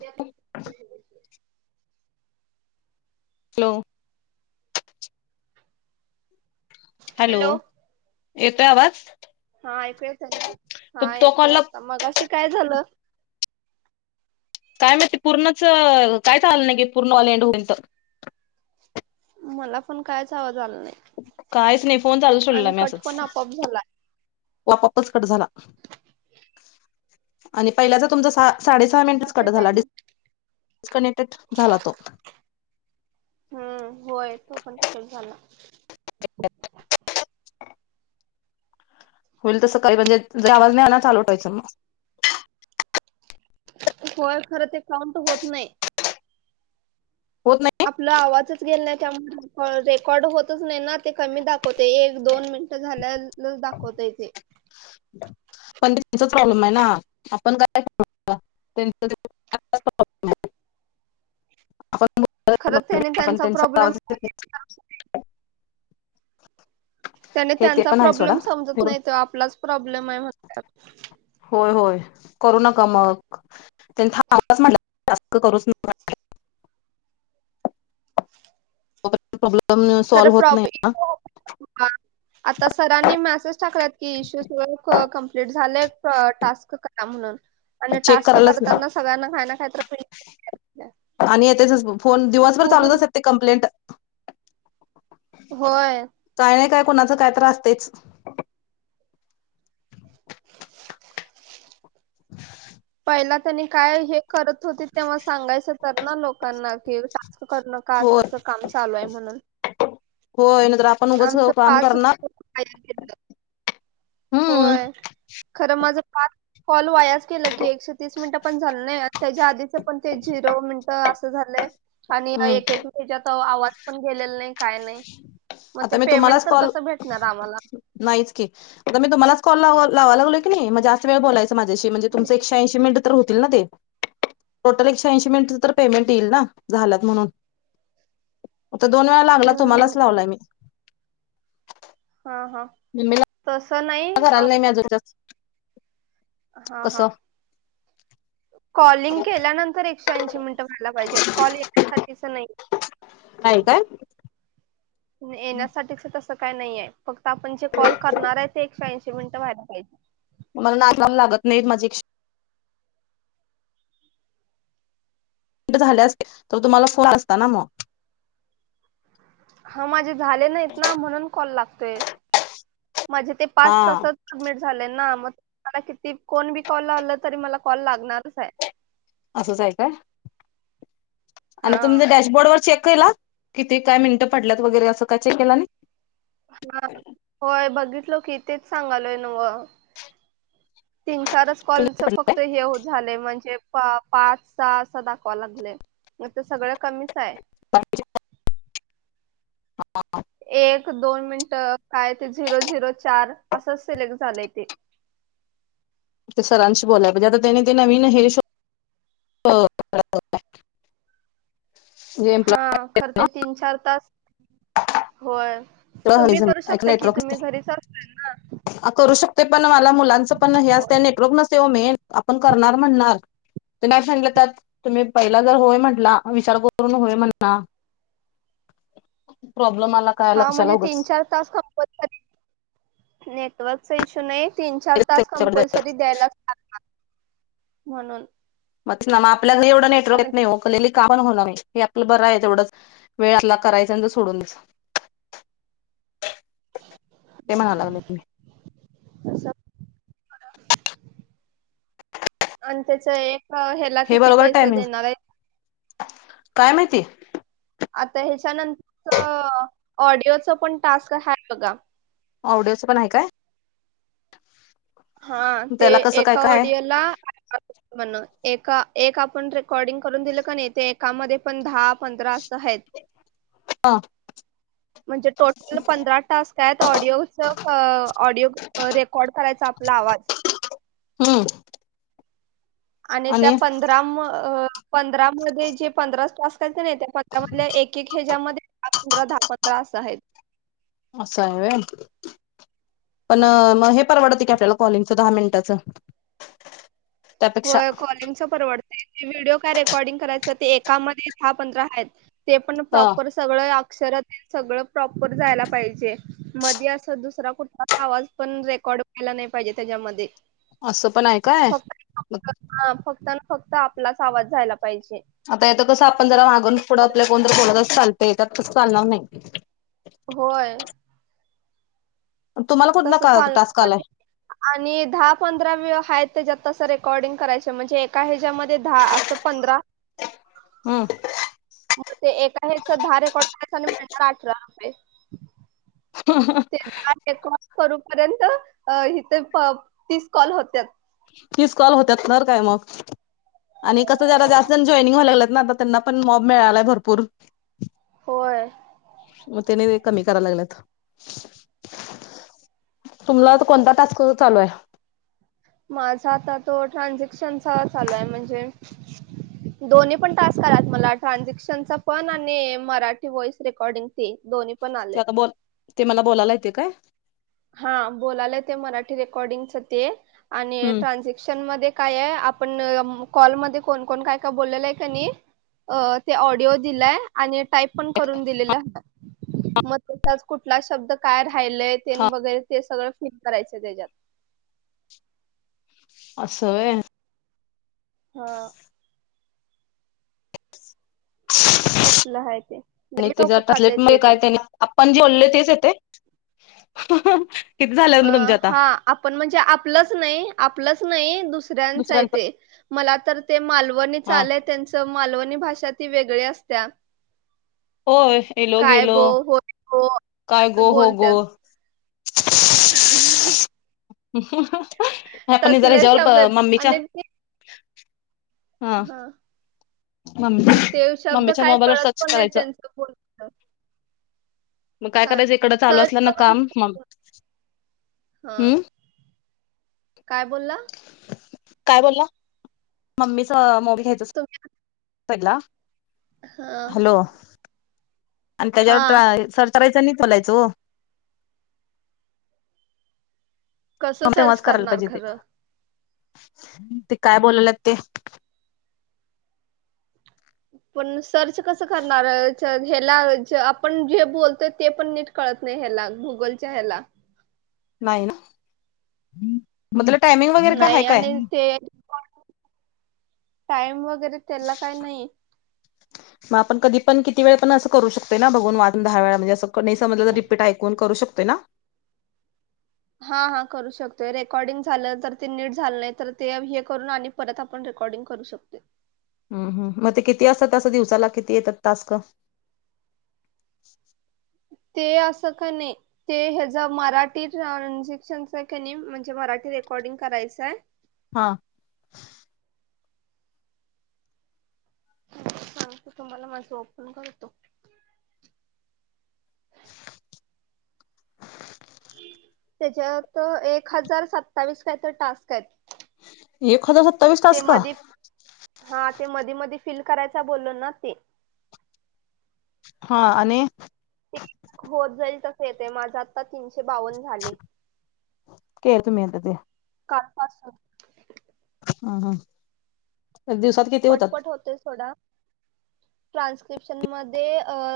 द्या [unintelligible] hello hello येतोय आवाज हा ऐकूय त्या ना हा तो येतोय कॉलला आता मगशी काय झालं काय माहिती पूर्णच कायच आलं नाही घे पूर्ण [unintelligible] मला पण कायच आवाज आला नाही काहीच नाही फोन चालूच ठेवलेला आणि मी कट असंच पण आपोआप झाला त्यो आपोपच कट झाला आणि पहिल्याचा तुमचा सा साडे सहा मिनिटच किती कट झाला टाइम डिस्कनेक्टेड झाला तो हम्म होय तो पण तसच झाला [unintelligible] [unintelligible] होय खरं ते काउंट तर होत नाही होत नाही आपला आवाजच गेल नाही त्यामुळे रेकॉर्ड होतच नाही ना ते कमी दाखवते एक दोन मि झाल्या दाखवतय ते [unintelligible] पण त्यांचा प्रॉब्लेम आहे ना आपण काय कर करणार [unintelligible] खरं त्याने त्यांचा प्रॉब्लेम [inaudible] त्याने हे ते त्यांचा पण आहे सोडा प्रॉब्लेम समजत नाही तो आपलाच प्रॉब्लेम आहे म्हण होय होय करू नका मग त्यांचा ह आवाज म्हटलात करूच नका [unintelligible] प्रॉब्लेम खरं सॉल्व होत नाही ना प्रॉब्लेम आता सरांनी मेसेज टाकलात की इश्यू कंपलीट झालं टास्क करा म्हणून आणि चेक टास्क करायलाच नाही करताना सगळ्यांना खायना खाय तर आणि येत फोन दिवसभर पूर्ण चालूतच ते कंप्लेंट होय. काय नाही काय कोणाच काय तर असतेच [unintelligible] त्यांनी काय हे करत होती तेव्हा सांगायच तर ना लोकांना कि करण का असं होय अस काम चालू आहे म्हणून होय नाहीतर आपण उगच आमचं काम पाच करणार वाया गेलं हम्म होय खरं माझ पाच कॉल वायाच केलं की एकशे तीस मिनिटं पण झालं नाही आणि त्याच्या आधीच पण ते झिरो मिनट असं झालंय आणि हम्म एक एक हच्यात आवाज पण गेलेला नाही काय नाही. मग ते आता मी पेमेंट तुम्हालाच तर कॉल कसं भेटणार आम्हाला? नाहीच की आता मी तुम्हाला कॉल लावा लावा लागलोय की नाही म्हणजे आच वेळ बोलायचं माझ्याशी म्हणजे तुमं एकशे ऐंशी मिनिट तर होतील ना ते टोटल एकशे ऐंशी मिनिट तर पेमेंट येईल ना झालात म्हणून आता दोन वेळा लागला तुम्हालाच हम्म लावलाय मी हा हा तस काय करायला नाही मी अजून तर हा हा कॉलिंग केल्यानंतर एकशे ऐशी मिनिट ते व्हायला पाहिजेत कॉल येण्यासाठीच नाही नाही काय येण्यासाठीच तस काय नाहीय फक्त आपण जे कॉल करणार आहे ते एकशे ऐशी मिनिट वायला पाहिजे मला नाक लाव लागत नाहीत माझे क झाले असतील तर तुम्हाला फोन असता ना मग हा माझे झाले नाहीत ना म्हणून कॉल लागतोय माझे ते हा पाच तासच सबमिट झाले ना मग मला किती कोण बी कॉल लावला तरी मला कॉल लागणारच आहे असचय का आणि हा तुमचं डॅशबोर्ड वर चेक केला किती काय मिनटं पडल्यात वगैरे असं काय चेक केला नाही? हा होय बघितलो की तेच सांगालोय नव्ह‌. तीन चारच कॉलच फक्त हे हो झालंय म्हणजे पाच सहा असं दाखवा लागलय मग ते सगळं कमीच आहे [unintelligible] एक दोन मिनट काय ते झिरो झिरो चार असंच सिलेक्ट झालंय ते ते सरांशी बोलाय पाहीजे आता त्याने ते नवीन हे शो हा खरं ते तीन चार तास होय तुम्ही करू शकता कि नेटवर्क तुम्ही घरीच असल ना करू शकते पण मला मुलांचं पण हे असते होय नेटवर्क नसेव मेन आपण करणार म्हणणार ते नाही फ्रेडलं त्यात तुम्ही पहिला जर होय म्हंटला विचार करून होय म्हणणा प्रॉब्लेम आ हा म्हणजे तीन चार तास कपनी नेटवर्कचा इश्यू नाही तीन चार तास कंपल्सरी द्यायलाच ला म्हणून मग ना मग आपल्याला एवढ नेटवर्क कारण येत नाही ओकली काण होणार नाही हे आपलं बरं आहे तेवढंच वेळ आपला करायच आणि सोडून ते म्हणाय की लागलं तुम्ही आणि त्याच एक ह्याला हे किती बरोबर पैसे टायमिंग देणार आहे काय माहिती आता ह्याच्यानंतर ऑडिओच पण टास्क ह बघा ऑडिओच पण आहे काय हा ते त्याला कसं काय एका काय वडियाला म्हणून एक एक आपण रेकॉर्डिंग करून दिलं का नाही ते एकामध्ये पण दहा पंधरा सहेत हा म्हणजे टोटल पंधरा टास्क आहेत ऑडिओ ऑडिओ रेकॉर्ड करायचा लावाद हम्म आणि त्या पंधरा पंधरामध्येध्ये जे पंधराच तास करायच नाही त्या पंरा मध एक एक ह्याच्यामध्ये हा पंधरा दहा पंधरा असं आहेत असं आहे पण हा मग हे परवडतं की आपल्याला कॉलिंगचं दहा मिनिटाचं त्यापेक्षा होय कॉलिंग च परवडतंय व्हिडिओ काय रेकॉर्डिंग करायचं ते एकामध्ये दहा पंधरा आहेत ते पण हा प्रॉपर सगळं अरात सगळ प्रॉपरयला पाहिजे म अस दुसरा कुठला आवाज पण रेकॉर्ड व्हायला नाही पाहिजे त्याच्यामध्ये असं पण आहे काय फक्त हा फक्त ना फक्त आपलाच आवाज जायला पाहिजे. आता याेत कसं आपण जरा मागून पुढं आपल्या कोणत बोलतच चालतेतत कसं चालणार नाही होय तुम्हाला कुठला तस का चालणार टास्क आलाय? पण आणि दहा पंधरा व आहेत त्याच्यात त रेकॉर्डिंग कराय म्हणज एका हच्यामध्ये दहा अस पंधरा हम मग ते एका हेच दहा रेकॉड आणि मिळणार अठरा रुपये हा ह कॉल करूपर्यंतथे तीस कॉल होत्या तीच कॉल होत्याात ना काय मग आणि कसं ज जास्त जॉईनिंग हो्हाय लागलंत ना आता त्यांना पण मॉब मिळालाय भरपूर होय. मग त्याने ते कमी कराला लागलेत तुमला कोणता टास्क चालू आहे माझा आता तो ट्रान्झॅक्शनचा चालू आहे म्हणजे दोन्ही पण टास्कआलात मला ट्रानझक्शनचा पण आणि मराठी व्हॉइस रेकॉर्डिंग दोन्ही पण आले. ते आता ब ते मला बोलायला येते काय हा बोलालं ते मराठी रेकॉर्डिंगच ते आणि हम्म ट्रानझक्शन म काय आपण कॉलमध्ये कोण कोण काय काय बोललेलं आहे का नाही. अ ते ऑडिओ दिलाय आणि टाईप पण करून दिलेलं मग त कुठला शब्द काय राहिलय. तेन हा वगैरे ते सगळं फिल करायचं त्याच्यात. असं वय. हा. तसलं आहे ते आणि लय डोकं त्याच्या खातय ते [unintelligible] तर त्यानी आपण जे बोलले तेच [unintelligible] अ मग तुमच्या आता हा आपण म्हणजे आपलंच नाही आपलंच नाही दु सऱ्यांचा आहे दुसऱ्यांच ते मला तर ते मालवणी हा चाले त्यांचं मालवणी भाषा ती वेगळ असत्या. होय येलो काय गेलो गो होय गो काय अस गो हो गो बोलत्यात. ह. ह पण जरा शब्द ह्याच्यावर आहेत मम्मीच्या आणि ते हा. हां. मम्मी ते शब्द मम्मीच्या काय मोबाईलवर कळत सर्च पण नाहीत करायचं त्यांचं बोलन. मग काय करायचं इकडं चालू सर्च असलं ना करून काम मग हां. हम्म. काय बोलला? काय बोलला, मम्मीचं मो तुम्ही [unintelligible] हा. हॅलो आणि त्याच्यावर सर्च करायचं आणि बोलायचो. कसं म सर्च तेव्हाच करायला करणार पाहिजे ते. खरं? ते काय बोलाल्यात ते. पण सर्च कस करणारला आपण जे बोलतोय ते पण नीट कळ त नाही ह्याला गुंगलच्या हेला. नाही ना म त्याला टायमिंग वगैरे काय हाय काय? टाइम वगैरे त्याला काय नाही. मग आपण कधी पण किती वेळ पण असं करू शकते ना बघून वाून दहा वेळा म्हणजे असं समजलं तर रिपीट ऐकून करू शकतेय ना? [inaudible] हा हा करू शकतोय रेकॉर्डिंग झालं तर ते नीट झालं नाही तर ते हे करून आणि परत आपण रेकॉर्डिंग करू शकतोय. हम् हम मग ते किती असतात असं दिवसाला किती येतात टास्क? [inaudible] ते असं का नाही ते हच्या मराठी ट्रांजेक्शन नाही म्हणजे मराठी रेकॉर्डिंग करायचं आहे. हा. सांगतो तुम्हाला माझं ओपन करतो. [inaudible] त्याच्यात एक हजार सत्तावीस काय तर टास्क आहेत. एक हजार सत्तावीस ते टास्क? मधी हा ते मधी मधी फिल करायचा बोलो ना ते. हा आणि. ते होत जाईल तस येते माझा आता तीन शे बावन झाले. के तुम्ही आता ते काल पासून. ह ह एक दिवसात किती होतात? [inaudible] ट्रान्क्रिपशन मध्ये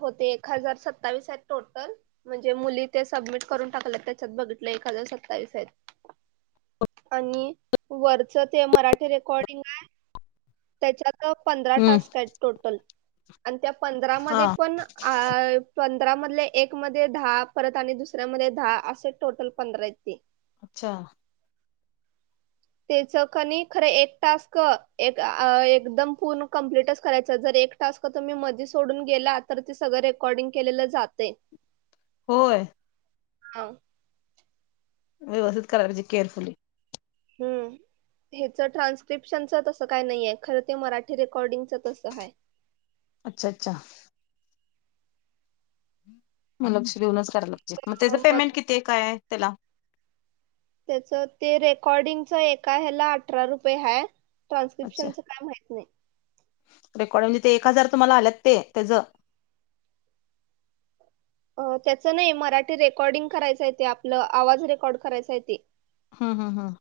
होते एक हजार सतावीस टोटल म्हणजे मुली ते सब मीट करून टाकल्यात त्याच्यात बघितलोय एक हजार सत्तावीस आहेत. आणि वरचं ते मराठी रेकॉर्डिंग आहे. त्याच्यात पंधरा हम्म टास्क आहेत टोटल. आण त्या हा पंधरामध्ये पण आ पण पंधरा मधले एक मध्ये दहा परत आणि दुसऱ्यामध्ये दहा असे टोटल पंधरा हायेत ते. अच्छा त्याच कणी खर एक टास्क अ एक आ एकदम पूर्ण कंप्लीटच करायच जरी एक टास्क तुम्ही मध्ये सोडून गेला तर सगळं रेकॉर्डिंग केलं जातंय. होय. [unintelligible] व्यवस्थित करावी पाहिजे केअरफुली हम् हच ट्रान्स्क्रिप्शनच तस काय नाहीय खर ते मराठी रे कॉर्डिंग तस हाय. अच्छा अच्छा मग लक्ष देेऊनच करायला पाहिजे. मग त्याच पेमेंट किती काय हाय त्याला? त्याच ते रेकॉर्डिंगच एका ह्याला अठरा रुपये हाय. अच्छा ट्रान्स्क्रिप्शनच काय माहित नाही. रेकॉर्ड म्हणजे ते एक हजार तुम्हाला आलेत ते त्याच अ त्याचं नाही मराठी रेकॉर्डिंग करायच येते आपलं आवाज रेकॉर्ड करायच ते. हम् हम् हम्.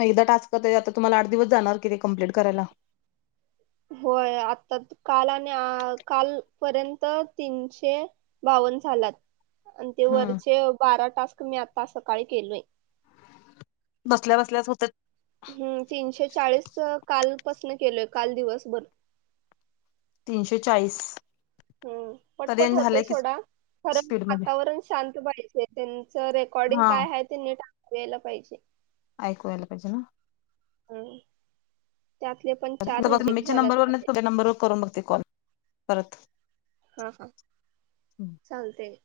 मग एकदा टास्क ताई आता तुम्हाला आठ दिवस जाणार कि ते कमप्लीट करायला? होय आता काल आ आणि काल पर्यंत तीनशे बाव पण झालात. आणि ते हम्म वरचे बारा टास्क मी आता सकाळी केलोय. बसल्या बसल्याच होत्यात. हम्म तीनशे चाळीस कालपासन केलोय काल दिवसभर. तीनशे चाळीस. हम्म तरी पटपट आणि होतेय झालंय की सोडा खरण स्पीडमध्ये वातावरण शांत पाहिजे तेन. रेकॉर्डिंग हा काय आहे ते नीट [unintelligible] पाहिजे. ऐकूयला पाहिजे ना? हम्. [unintelligible] मम्मीच्या नंबरवरूनच तुमच्या नंबर वर करून बघते कॉल परत. हा-हा चालतय.